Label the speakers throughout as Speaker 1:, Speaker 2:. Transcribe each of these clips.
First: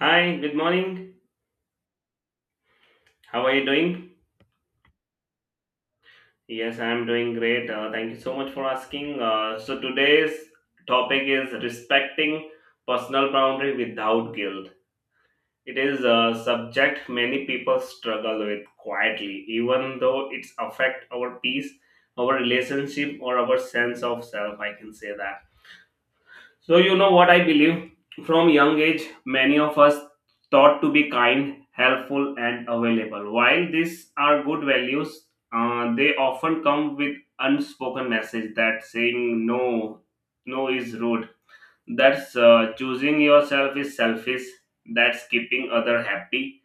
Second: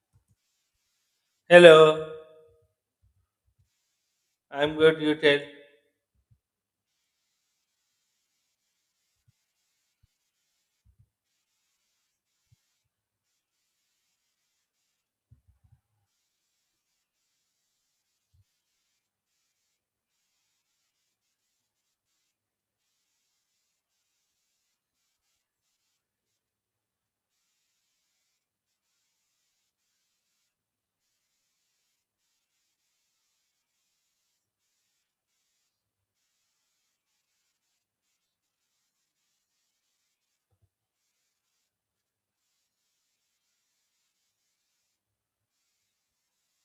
Speaker 1: Hi, good morning.
Speaker 2: Hello,
Speaker 1: How are you doing?
Speaker 2: I'm good. You tell.
Speaker 1: Yes, I'm doing great. Thank you so much for asking. Today's topic is respecting personal boundary without guilt. It is a subject many people struggle with quietly, even though it's affect our peace, our relationship, or our sense of self. I can say that. So, you know what I believe? From young age, many of us taught to be kind, helpful, and available. While these are good values, they often come with unspoken message that saying no is rude. That's Choosing yourself is selfish. That's keeping other happy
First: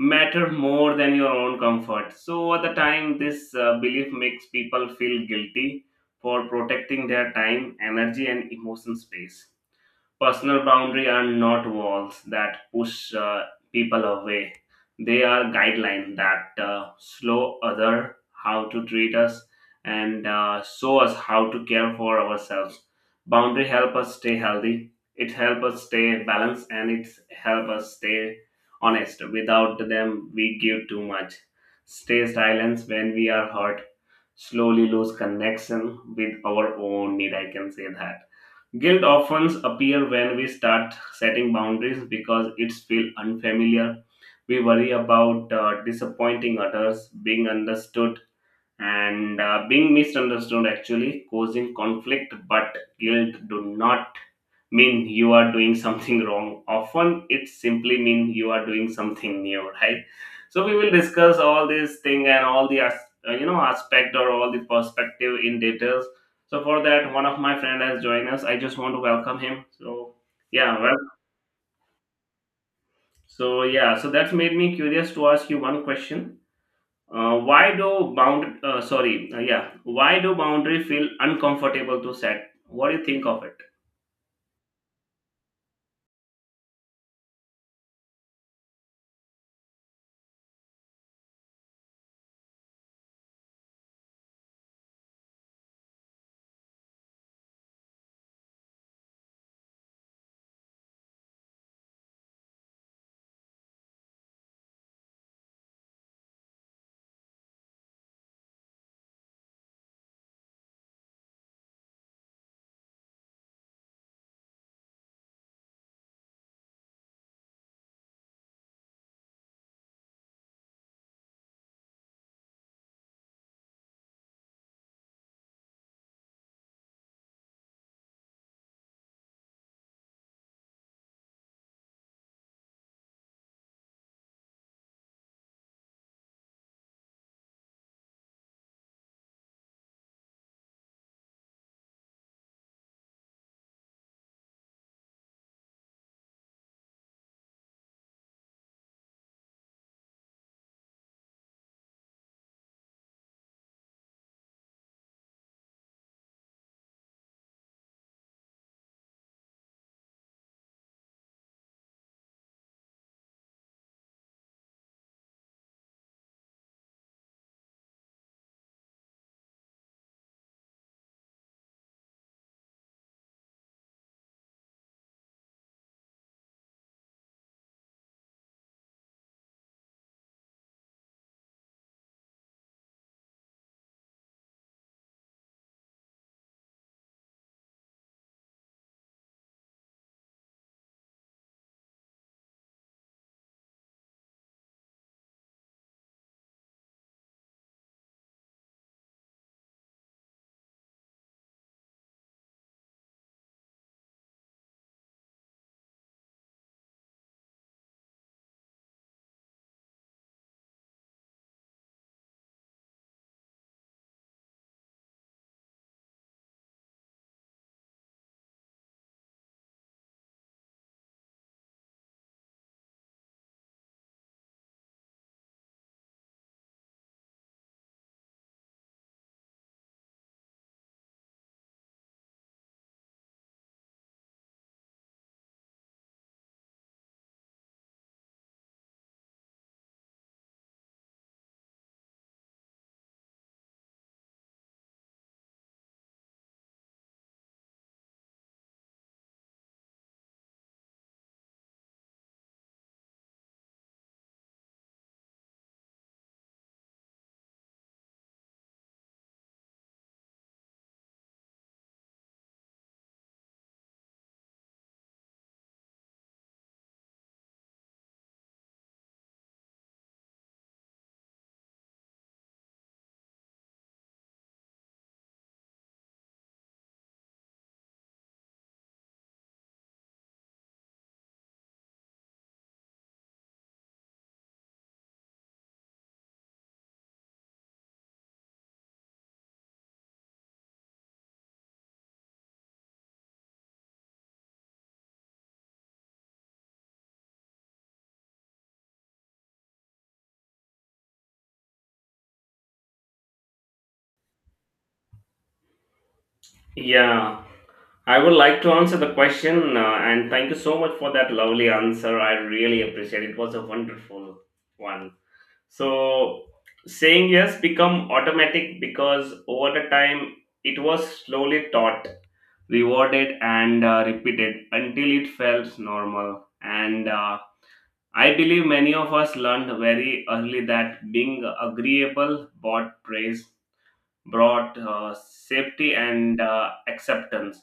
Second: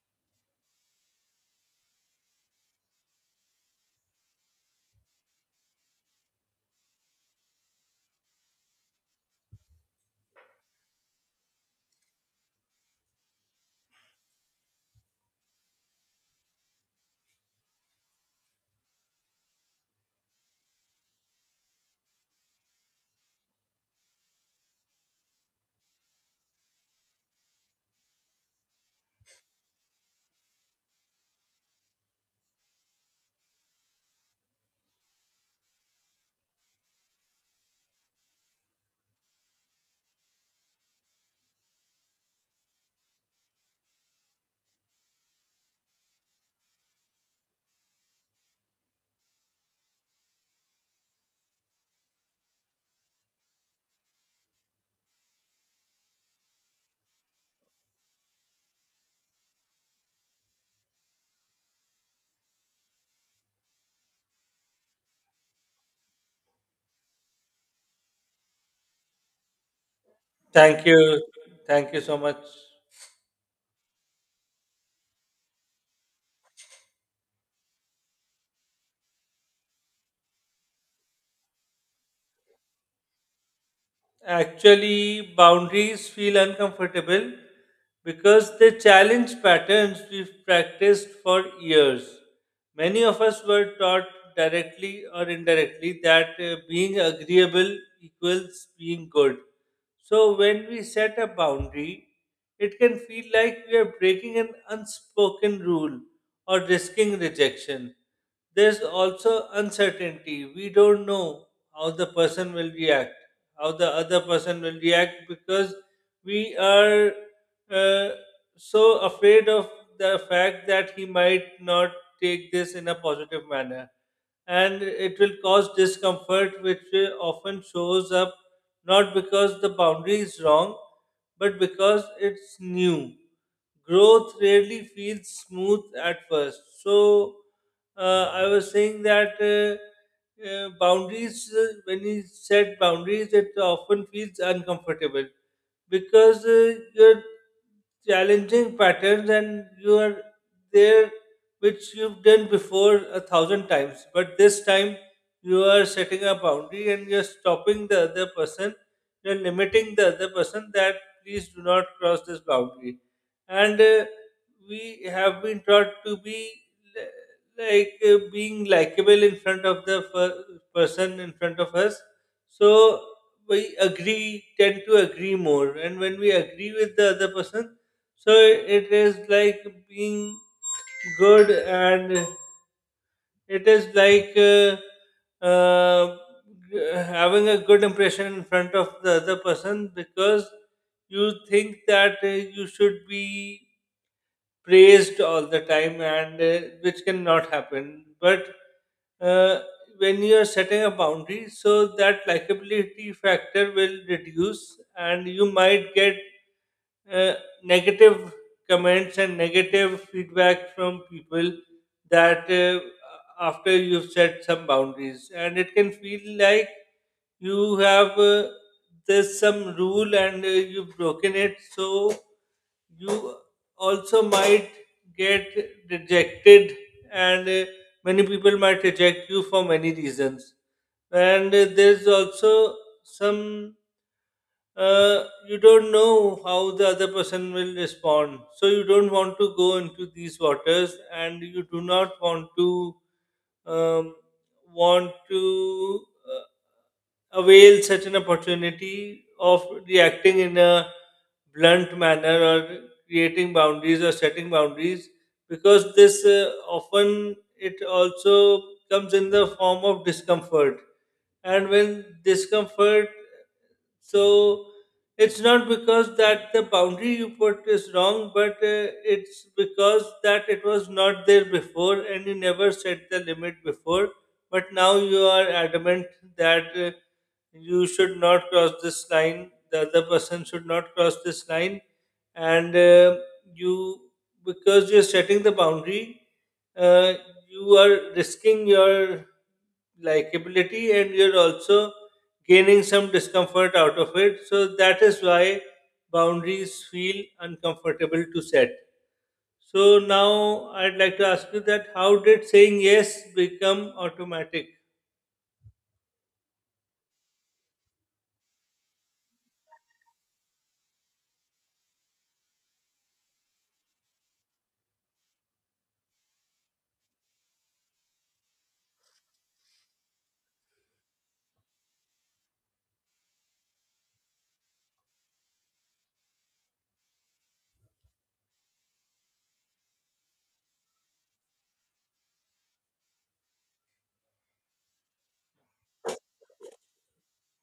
Speaker 1: matter more than your own comfort. So over the time, this belief makes people feel guilty for protecting their time, energy, and emotion space. Personal boundary are not walls that push people away. They are guidelines that slow other how to treat us and show us how to care for ourselves. Boundary help us stay healthy. It help us stay balanced and it help us stay honest. Without them, we give too much. Stay silent when we are hurt. Slowly lose connection with our own need. I can say that. Guilt often appears when we start setting boundaries because it's feel unfamiliar. We worry about disappointing others, being understood, and being misunderstood. Actually, causing conflict, but guilt do not mean you are doing something wrong. Often it simply mean you are doing something new, right? So we will discuss all these thing and you know aspect or all the perspective in details. So for that, one of my friend has joined us. I just want to welcome him. So yeah,
Speaker 2: Thank
Speaker 1: well,
Speaker 2: you. Thank you so much.
Speaker 1: so yeah, so that's made me curious to ask you one question. Why do bound sorry yeah, why do boundary feel uncomfortable to set? What do you think of it?
Speaker 2: Actually, boundaries feel uncomfortable because they challenge patterns we've practiced for years. Many of us were taught directly or indirectly that being agreeable equals being good. So, when we set a boundary, it can feel like we are breaking an unspoken rule or risking rejection. There's also uncertainty. We don't know how the person will react how the other person will react because we are uh, so afraid of the fact that he might not take this in a positive manner, and it will cause discomfort, which often shows up not because the boundary is wrong, but because it's new. Growth rarely feels smooth at first. So, I was saying that when you set boundaries, it often feels uncomfortable because you're challenging patterns, and you are there, which you've done before a thousand times, but this time you are setting a boundary and you're stopping the other person, you're limiting the other person that please do not cross this boundary. And we have been taught to be being likable in front of the person in front of us. So we agree tend to agree more, and when we agree with the other person, so it is like being good, and it is like uh, having a good impression in front of the other person because you think that you should be praised all the time, and which cannot happen. But uh, when you are setting a boundary, so that likability factor will reduce, and you might get uh, negative comments and negative feedback from people, that after you've set some boundaries, and it can feel like you have there's some rule and you've broken it, so you also might get rejected. And many people might reject you for many reasons. And there's also some you don't know how the other person will respond. So you don't want to go into these waters, and you do not want to um, want to avail such an opportunity of reacting in a blunt manner, or creating boundaries, or setting boundaries, because this often it also comes in the form of discomfort. And when discomfort so It's not because that the boundary you put is wrong, but it's because that it was not there before and you never set the limit before. But now you are adamant that you should not cross this line, the other person should not cross this line, and you, because you're setting the boundary, uh, you are risking your likability, and you're also gaining some discomfort out of it. So that is why boundaries feel uncomfortable to set. So now I'd like to ask you that how did saying yes become automatic?
Speaker 1: Yeah, I would like to answer the question, and thank you so much for that lovely answer. I really appreciate it. It was a wonderful one. So, saying yes become automatic because over the time it was slowly taught, rewarded, and repeated until it felt normal. And I believe many of us learned very early that being agreeable brought praise, brought safety, and acceptance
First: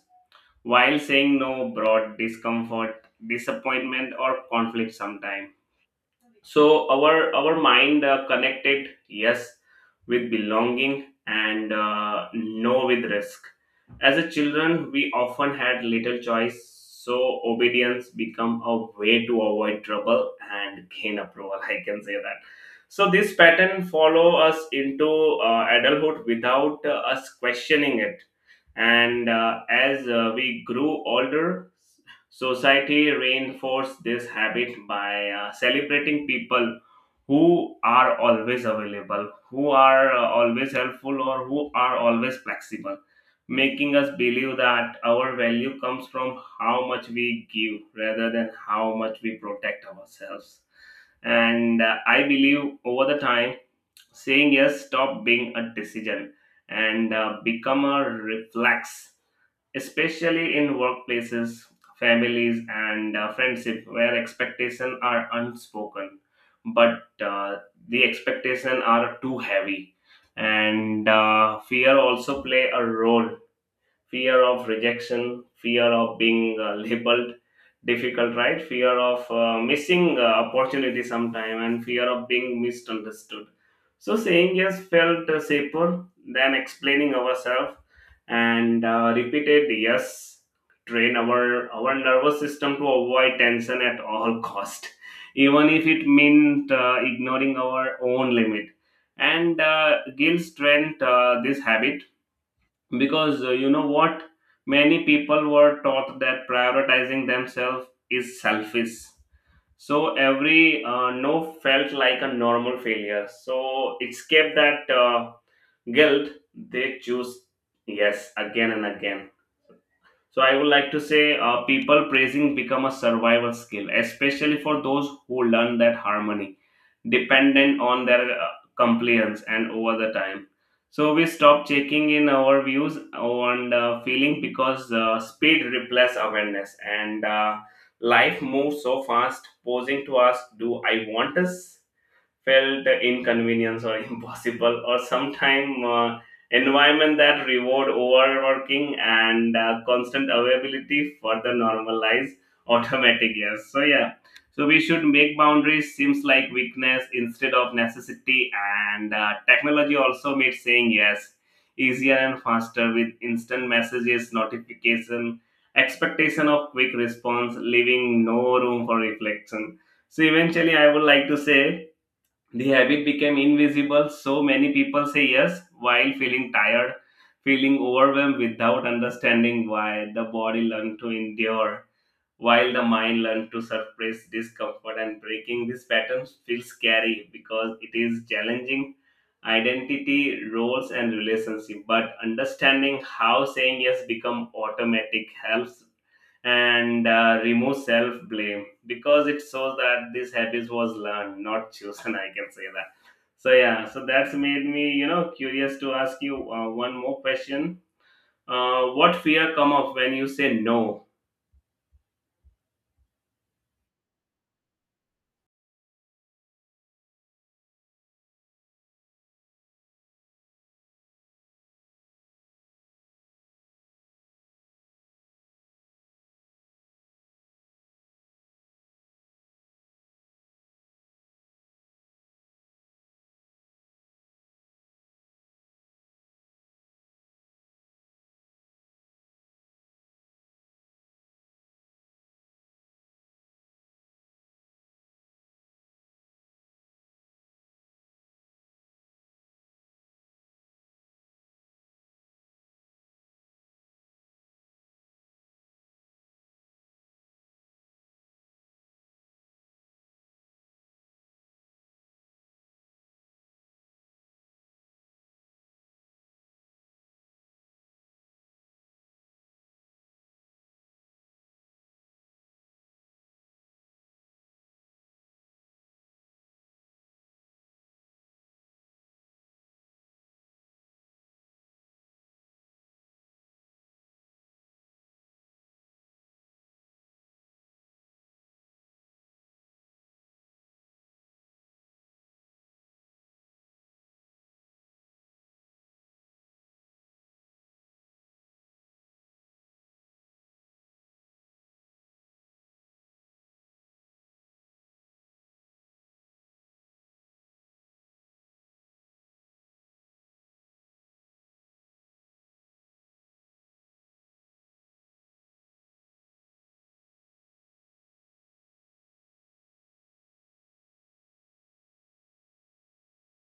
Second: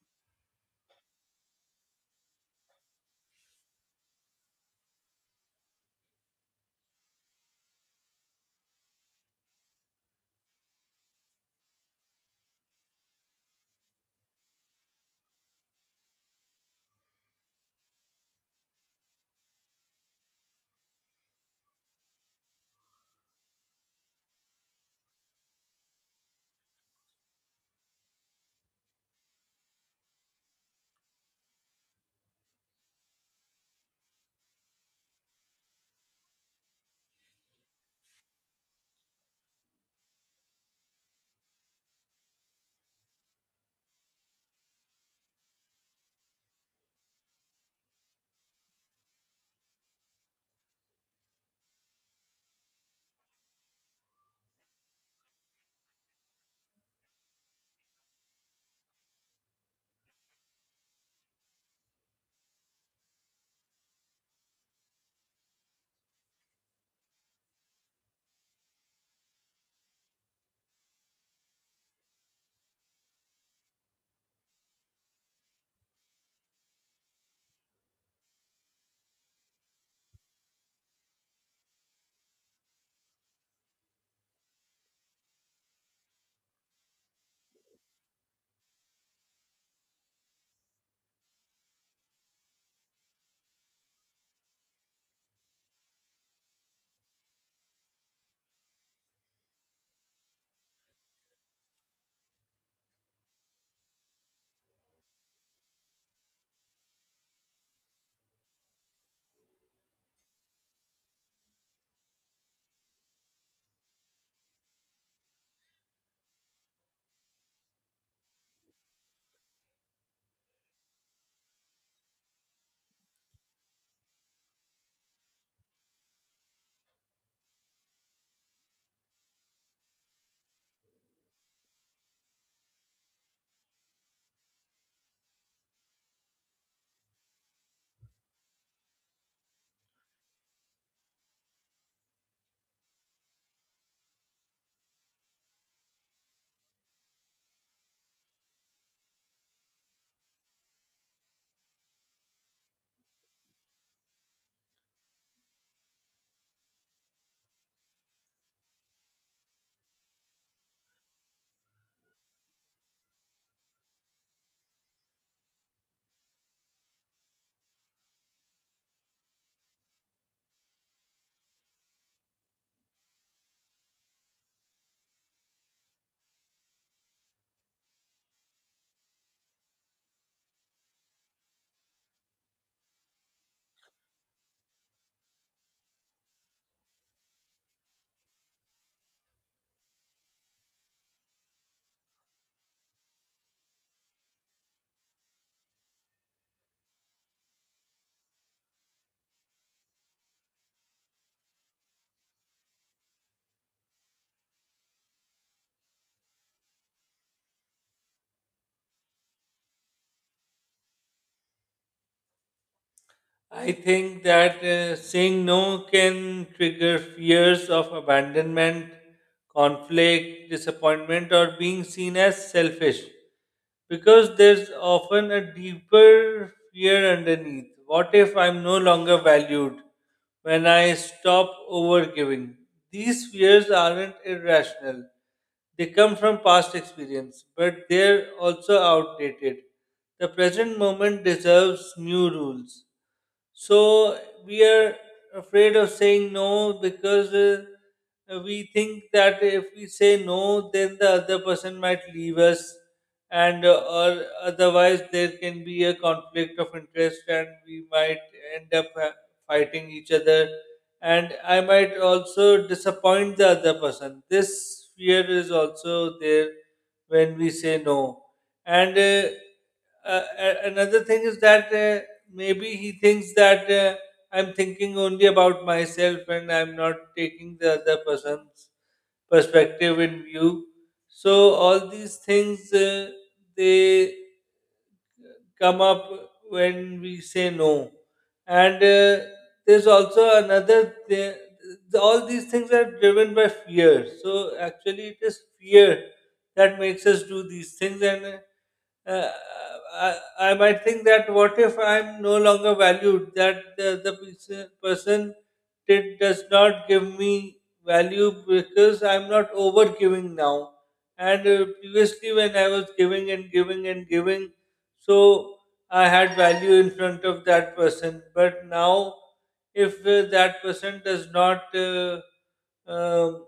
Speaker 1: while saying no brought discomfort, disappointment, or conflict sometimes. So our mind connected yes with belonging and no with risk. As a children, we often had little choice, so obedience become a way to avoid trouble and gain approval. I can say that. So this pattern follow us into adulthood without us questioning it. And as we grew older, society reinforces this habit by celebrating people who are always available, who are always helpful, or who are always flexible, making us believe that our value comes from how much we give rather than how much we protect ourselves. And I believe over the time, saying yes stop being a decision and become a reflex, especially in workplaces, families, and friendship where expectations are unspoken, but the expectations are too heavy. And fear also play a role: fear of rejection, fear of being labeled difficult, right? Fear of missing opportunity sometime, and fear of being misunderstood. So saying yes felt safer than explaining ourselves. And repeated yes train our nervous system to avoid tension at all cost, even if it meant ignoring our own limit. And guilt strength this habit, because you know what, many people were taught that prioritizing themselves is selfish, so every no felt like a normal failure. So escape that guilt, they choose yes again and again. So I would like to say people praising become a survival skill, especially for those who learn that harmony dependent on their compliance. And over the time, so we stop checking in our views on the feeling because speed replaces awareness. And life moves so fast, posing to ask, do I want this? Felt inconvenience or impossible. Or sometime environment that reward overworking and constant availability further normalize automatic yes. So yeah, so we should make boundaries seems like weakness instead of necessity. And technology also made saying yes easier and faster with instant messages notification, expectation of quick response leaving no room for reflection. So eventually I would like to say the habit became invisible, so many people say yes while feeling tired, feeling overwhelmed without understanding why. The body learned to endure while the mind learns to suppress discomfort, and breaking these patterns feels scary because it is challenging identity roles and relationship. But understanding how saying yes become automatic helps and remove self blame, because it shows that this habit was learned, not chosen. I can say that. So yeah, so that's made me you know curious to ask you one more question. What fear come up when you say no?
Speaker 2: I think that saying no can trigger fears of abandonment, conflict, disappointment, or being seen as selfish, because there's often a deeper fear underneath. What if I'm no longer valued when I stop overgiving? These fears aren't irrational, they come from past experience, but they're also outdated. The present moment deserves new rules. So we are afraid of saying no because we think that if we say no, then the other person might leave us, and or otherwise there can be a conflict of interest, and we might end up fighting each other, and I might also disappoint the other person. This fear is also there when we say no. and. Uh, Another thing is that maybe he thinks that I'm thinking only about myself, and I'm not taking the other person's perspective in view. So all these things they come up when we say no, and there's also another thing. All these things are driven by fear. So actually, it is fear that makes us do these things. And. uh, uh, I, I might think that what if I'm no longer valued, that the person does not give me value because I'm not over giving now. And previously, when I was giving and giving and giving, so I had value in front of that person. But now, if that person does not um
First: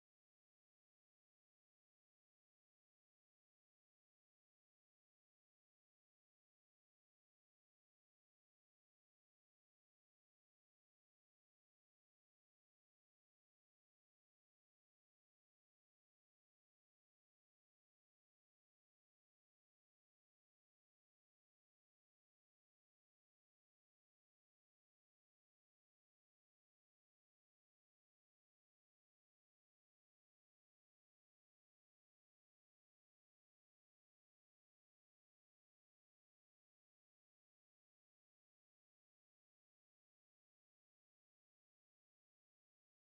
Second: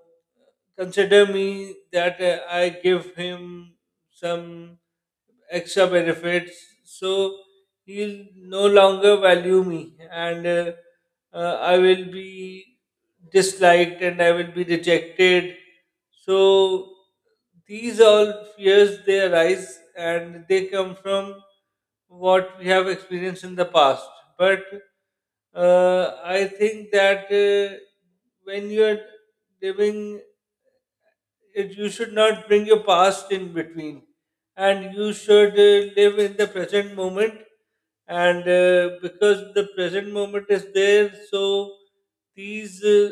Speaker 2: consider me, that I give him some extra benefits. So you'll no longer value me, and I will be disliked and I will be rejected. So these all fears, they arise and they come from what we have experienced in the past. But I think that when you are living it, you should not bring your past in between, and you should live in the present moment, and because the present moment is there, so these uh,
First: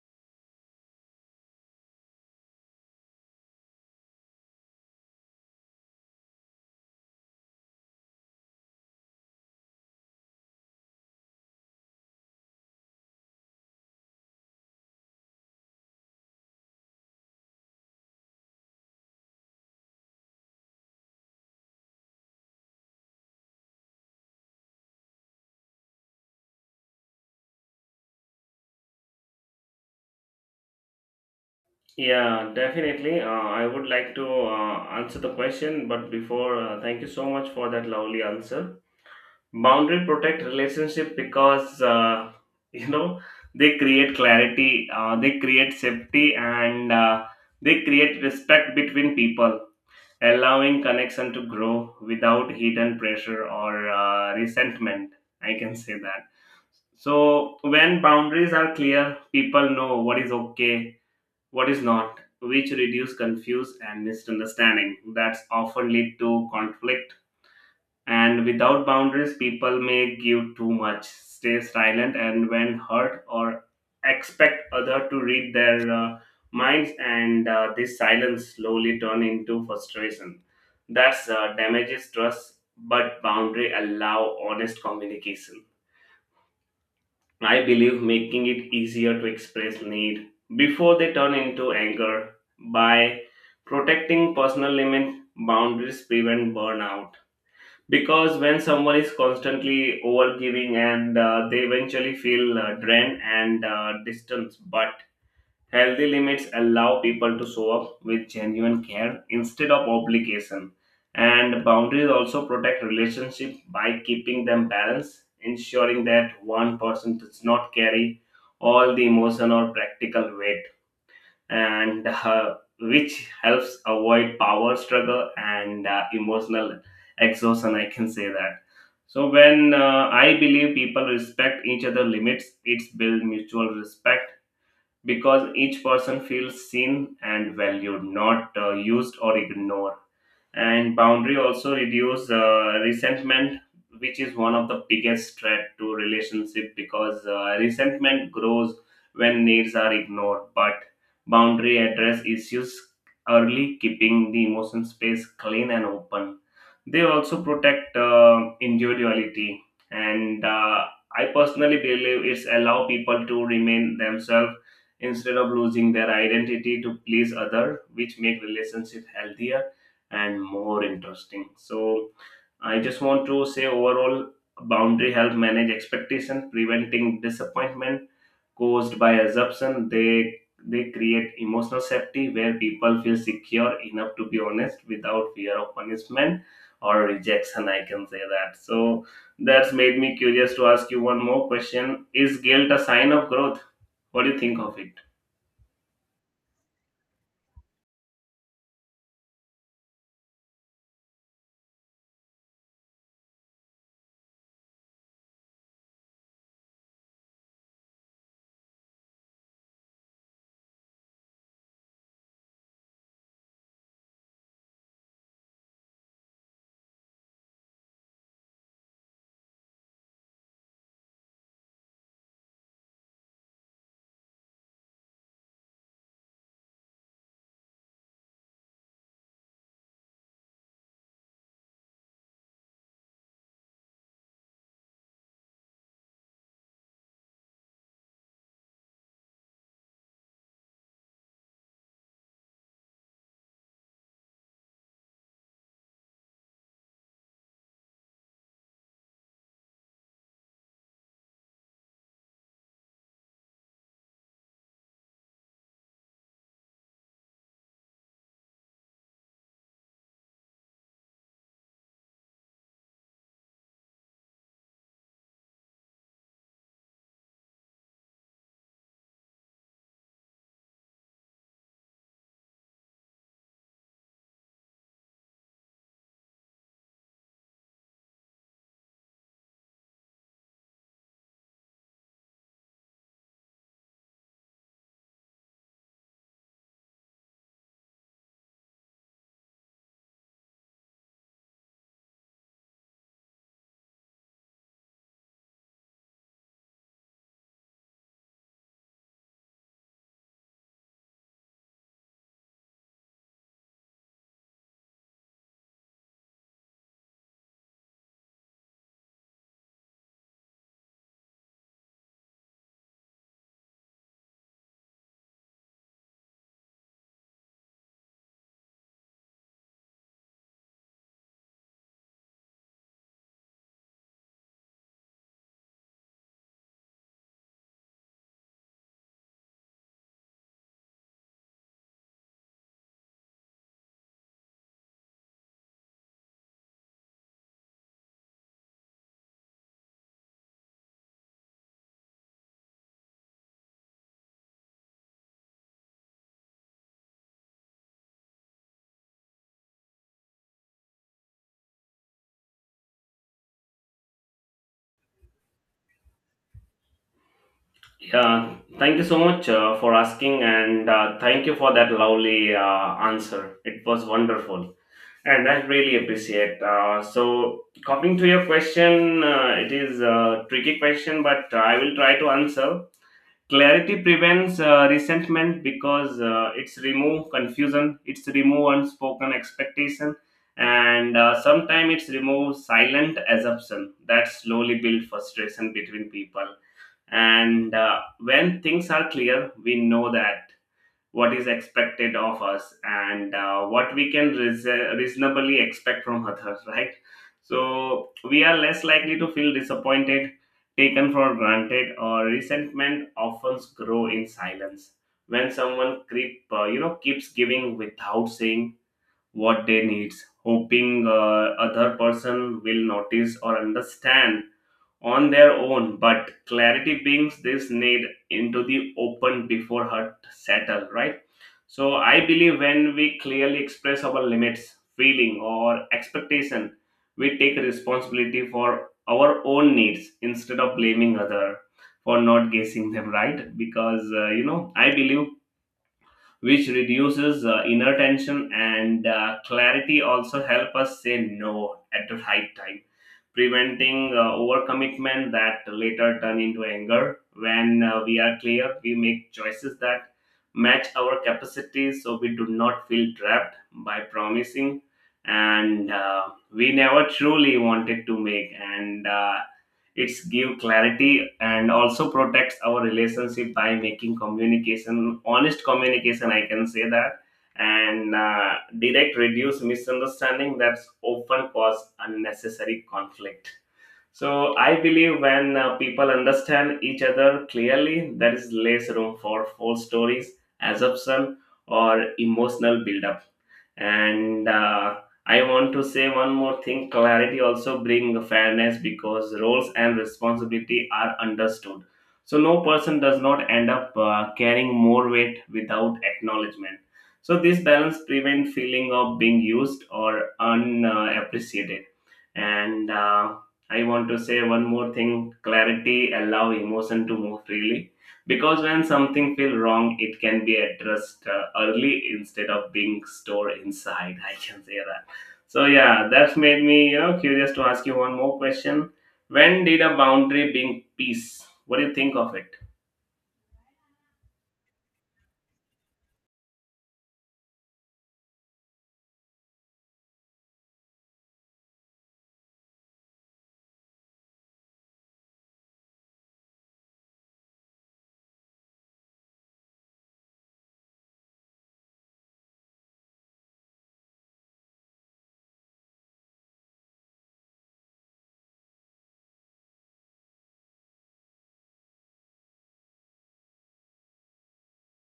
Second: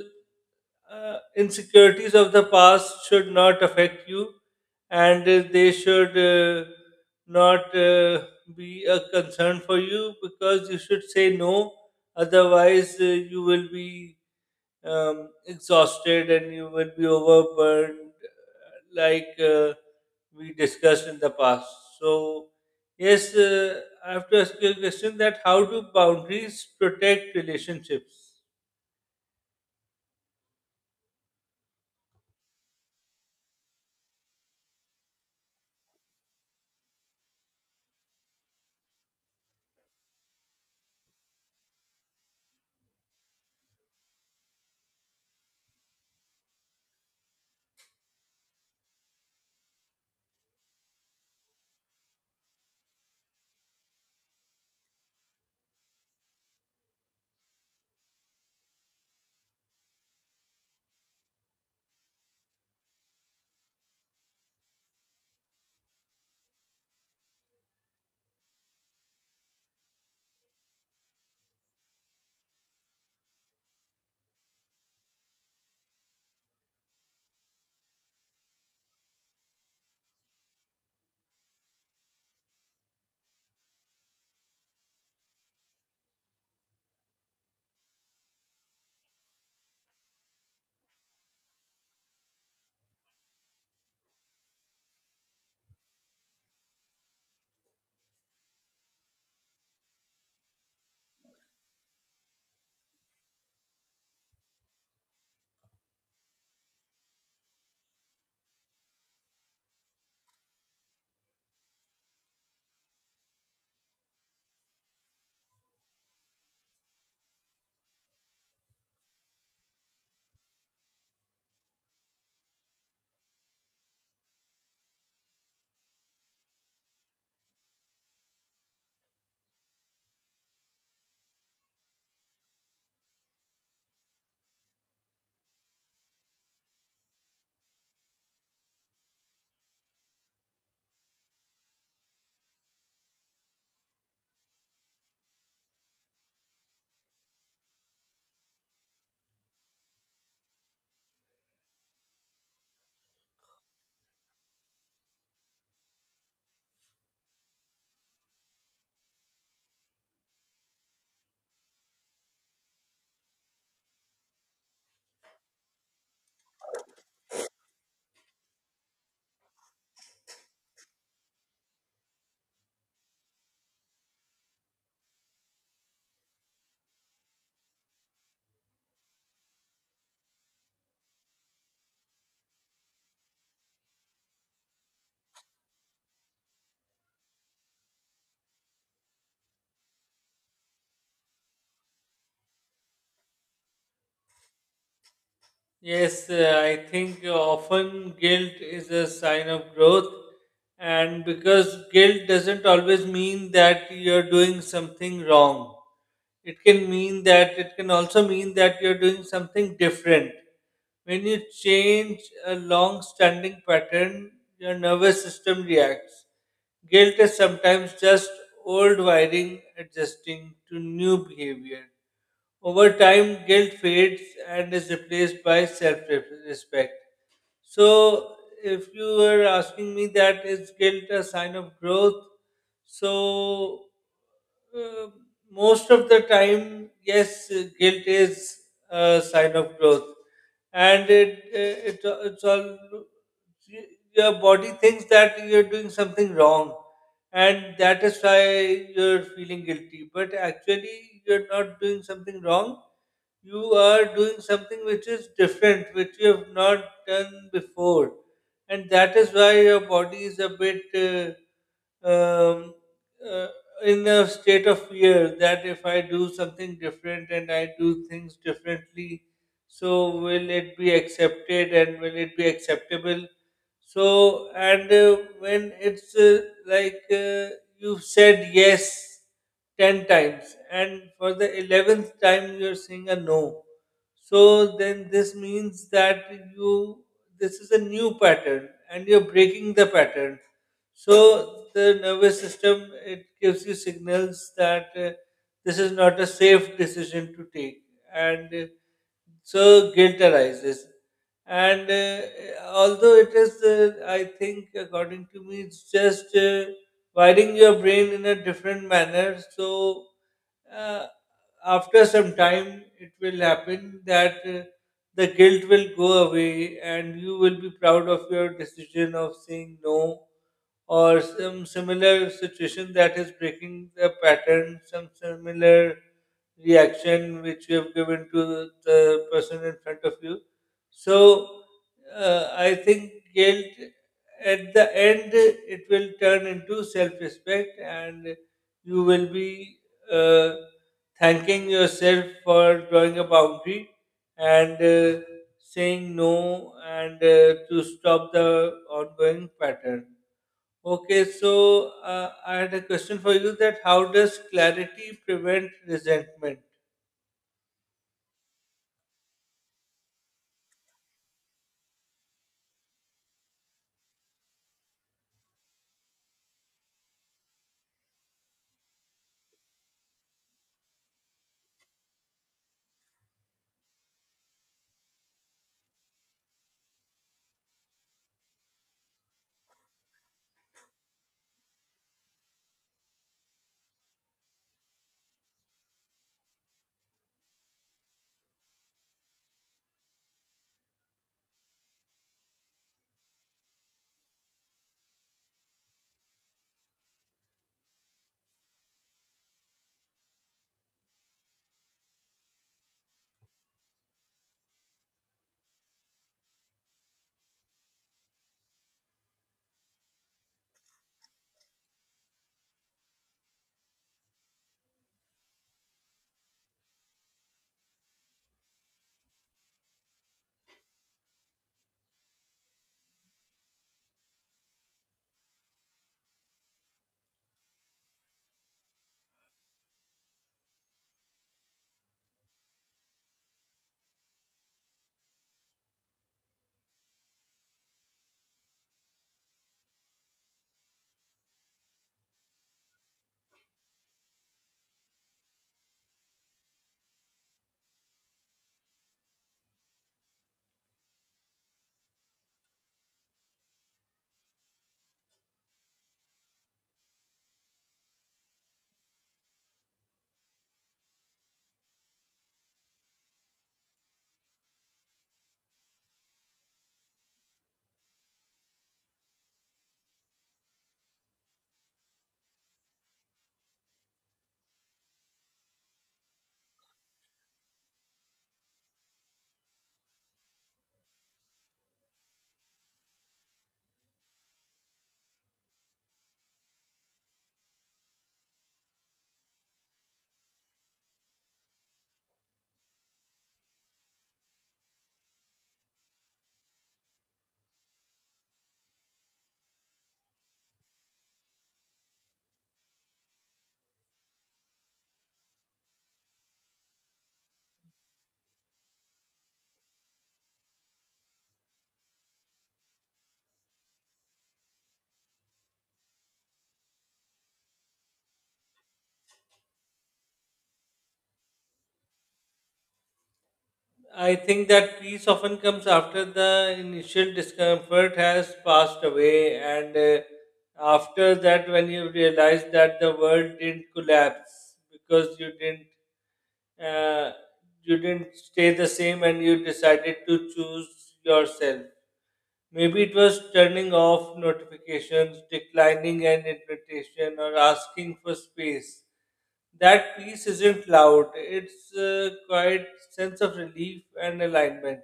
Speaker 2: uh, insecurities of the past should not affect you, and they should not be a concern for you, because you should say no, otherwise you will be exhausted and you will be overburdened like we discussed in the past. So, yes, I have to ask you a question, that how do boundaries protect relationships?
Speaker 1: Yeah, definitely. I would like to answer the question, but before, thank you so much for that lovely answer. Boundary protect relationship because you know, they create clarity, they create safety, and they create respect between people, allowing connection to grow without hidden pressure or resentment. I can say that. So when boundaries are clear, people know what is okay, what is not, which reduce confuse and misunderstanding that's often lead to conflict. And without boundaries, people may give too much, stay silent, and when hurt or expect other to read their minds. And this silence slowly turn into frustration. That's damages trust, but boundary allow honest communication, I believe, making it easier to express need before they turn into anger. By protecting personal limit, boundaries prevent burnout, because when someone is constantly overgiving, and they eventually feel drained and distanced. But healthy limits allow people to show up with genuine care instead of obligation. And boundaries also protect relationships by keeping them balanced, ensuring that one person does not carry all the emotion or practical weight, and which helps avoid power struggle and emotional exhaustion. I can say that. So when I believe people respect each other limits, it's build mutual respect, because each person feels seen and valued, not used or ignored. And boundary also reduce resentment, which is one of the biggest threat to relationship, because resentment grows when needs are ignored. But boundary address issues early, keeping the emotion space clean and open. They also protect individuality, and I personally believe it's allow people to remain themselves instead of losing their identity to please other, which make relationship healthier and more interesting. So I just want to say overall, boundary help manage expectation, preventing disappointment caused by assumption. They create emotional safety where people feel secure enough to be honest without fear of punishment or rejection. I can say that. So that's made me curious to ask you one more question. Is guilt a sign of growth? What do you think of it?
Speaker 2: Yes, I think often guilt is a sign of growth, and because guilt doesn't always mean that you're doing something wrong, it can also mean that you're doing something different. When you change a long standing pattern, your nervous system reacts. Guilt is sometimes just old wiring adjusting to new behavior. Over time, guilt fades and is replaced by self respect. So, if you were asking me that is guilt a sign of growth, so uh, most of the time, yes, guilt is a sign of growth, and it it it's all y- your body thinks that you're doing something wrong, and that is why you're feeling guilty. But actually, you're not doing something wrong, you are doing something which is different, which you have not done before. And that is why your body is a bit um, uh, in a state of fear that if I do something different, and I do things differently, so will it be accepted and will it be acceptable? So, and when it's like you've said yes 10 times, and for the 11th time you're saying a no, so then this means that you this is a new pattern and you're breaking the pattern, so the nervous system it gives you signals that this is not a safe decision to take, and so guilt arises. And although it is, I think, according to me, it's just wiring your brain in a different manner. So uh, after some time, it will happen that the guilt will go away, and you will be proud of your decision of saying no, or some similar situation that is breaking the pattern, some similar reaction which you have given to the person in front of you. So I think guilt at the end it will turn into self-respect, and you will be uh, thanking yourself for drawing a boundary, and saying no, and to stop the ongoing pattern. Okay, so I had a question for you, that how does clarity prevent resentment?
Speaker 1: Thank you so much for asking, and thank you for that lovely answer. It was wonderful, and I really appreciate. So, coming to your question, it is a tricky question, but I will try to answer. Clarity prevents resentment because it's remove confusion, it's remove unspoken expectation, and sometimes it's remove silent assumption that slowly build frustration between people. And when things are clear, we know that what is expected of us and what we can reasonably expect from others, right? So we are less likely to feel disappointed, taken for granted. Or resentment often grow in silence when someone creep you know, keeps giving without saying what they needs, hoping other person will notice or understand on their own. But clarity brings this need into the open before hurt settle, right? So I believe when we clearly express our limits, feeling or expectation, we take responsibility for our own needs instead of blaming other for not guessing them right, because you know, I believe, which reduces inner tension. And clarity also help us say no at the right time, preventing overcommitment that later turn into anger. When we are clear, we make choices that match our capacities, so we do not feel trapped by promising, and we never truly wanted to make. And it's give clarity and also protects our relationship by making communication honest communication, I can say that. And direct reduce misunderstanding that's often cause unnecessary conflict. So I believe when people understand each other clearly, there is less room for false stories, assumption, or emotional buildup. And I want to say one more thing: clarity also bring fairness because roles and responsibility are understood. So no person does not end up carrying more weight without acknowledgement. So this balance prevent feeling of being used or unappreciated. And I want to say one more thing: clarity allow emotion to move freely, because when something feels wrong, it can be addressed early instead of being stored inside. I can say that. So, yeah, that's made me you know curious to ask you one more question. When did a boundary bring peace? What do you think of it?
Speaker 2: I think that peace often comes after the initial discomfort has passed away, and after that, when you realize that the world didn't collapse, because uh, you didn't stay the same, and you decided to choose yourself. Maybe it was turning off notifications, declining an invitation, or asking for space. That peace isn't loud. It's a quiet sense of relief and alignment,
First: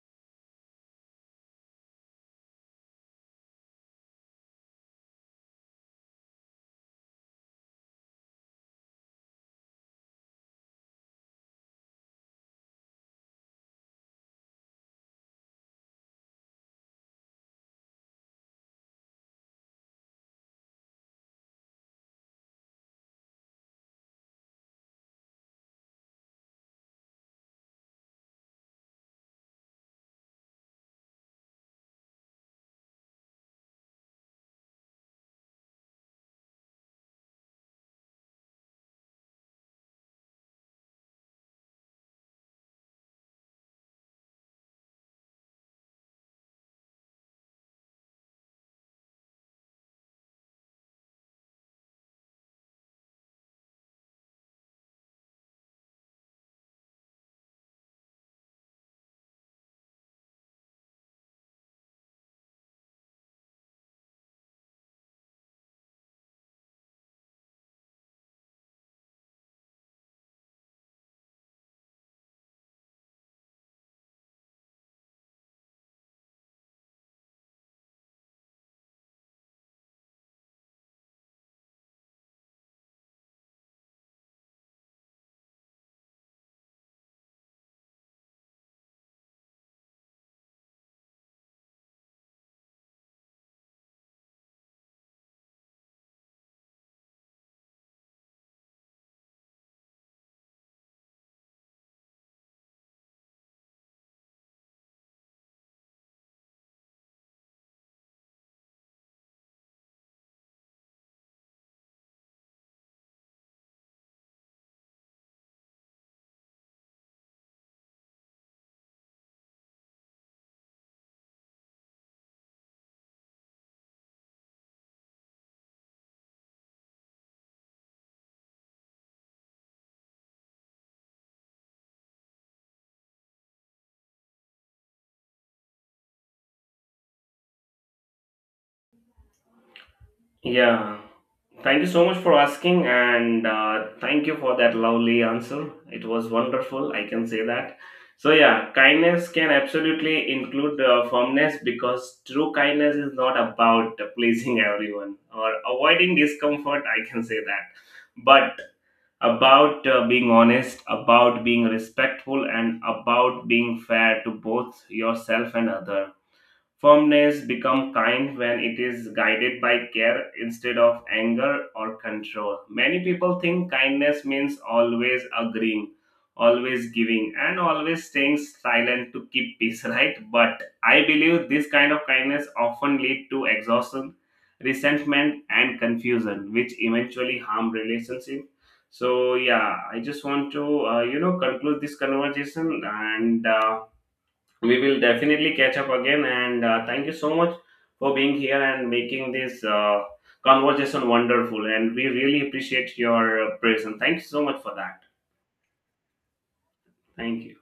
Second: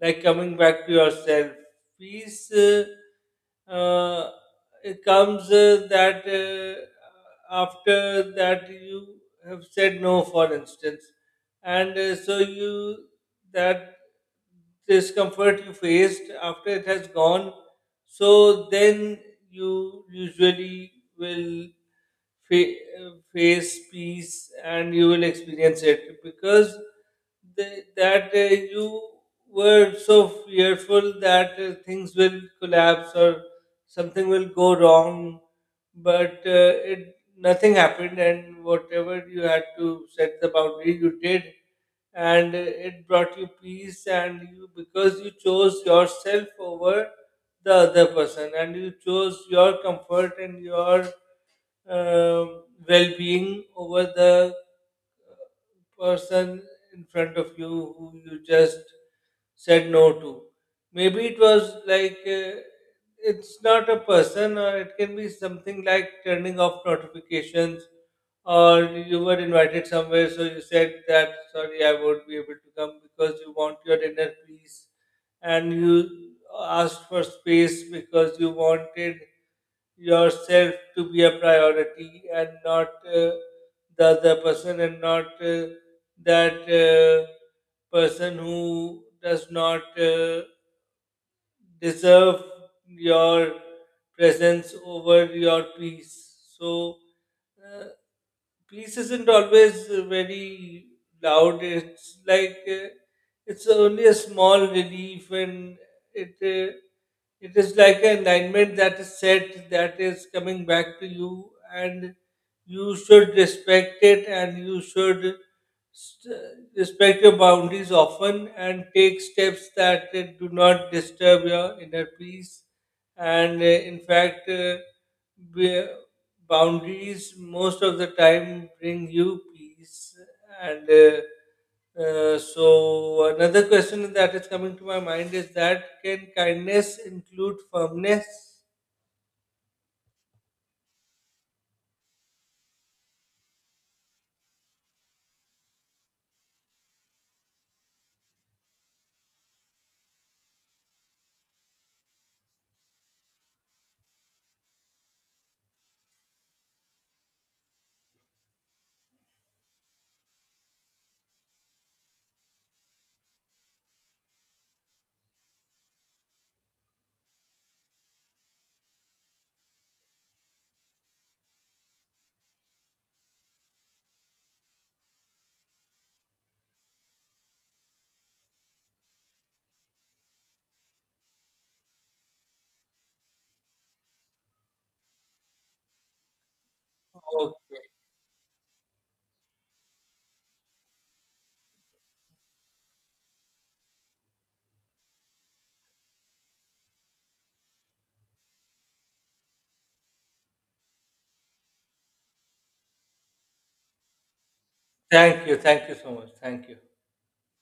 Speaker 2: like coming back to yourself. Peace uh, it comes that After that you have said no, for instance, and so you that discomfort you faced after it has gone, so then you usually will face peace, and you will experience it, because that you were so fearful that things will collapse or something will go wrong, but it nothing happened, and whatever you had to set the boundary you did, and it brought you peace, and you, because you chose yourself over the other person, and you chose your comfort and your well-being over the person in front of you who you just said no to. Maybe it was like it's not a person, or it can be something like turning off notifications, or you were invited somewhere, so you said that sorry, I won't be able to come, because you want your inner peace, and you asked for space because you wanted yourself to be a priority, and not the other person, and not that person who does not deserve your presence over your peace. So uh, peace isn't always very loud. It's like it's only a small relief, and it uh, it is like an alignment that is set, that is coming back to you, and you should respect it, and you should st- respect your boundaries often, and take steps that do not disturb your inner peace, and in fact. Be, Boundaries most of the time bring you peace, and so another question that is coming to my mind is that can kindness include firmness?
Speaker 1: Yeah. Thank you so much for asking, and thank you for that lovely answer. It was wonderful, I can say that. So, yeah, kindness can absolutely include firmness, because true kindness is not about pleasing everyone or avoiding discomfort, I can say that. But about being honest, about being respectful, and about being fair to both yourself and other. Firmness become kind when it is guided by care instead of anger or control. Many people think kindness means always agreeing, always giving, and always staying silent to keep peace, right? But I believe this kind of kindness often lead to exhaustion, resentment, and confusion, which eventually harm
Speaker 2: Okay.
Speaker 1: relationship. So yeah, I just want to you know, conclude this conversation. And we will definitely catch up again, and thank you so much for being here and making this conversation wonderful. And we really appreciate your presence. Thank you so much for that.
Speaker 2: Thank you. Thank you so much. Thank you.
Speaker 1: Thank you.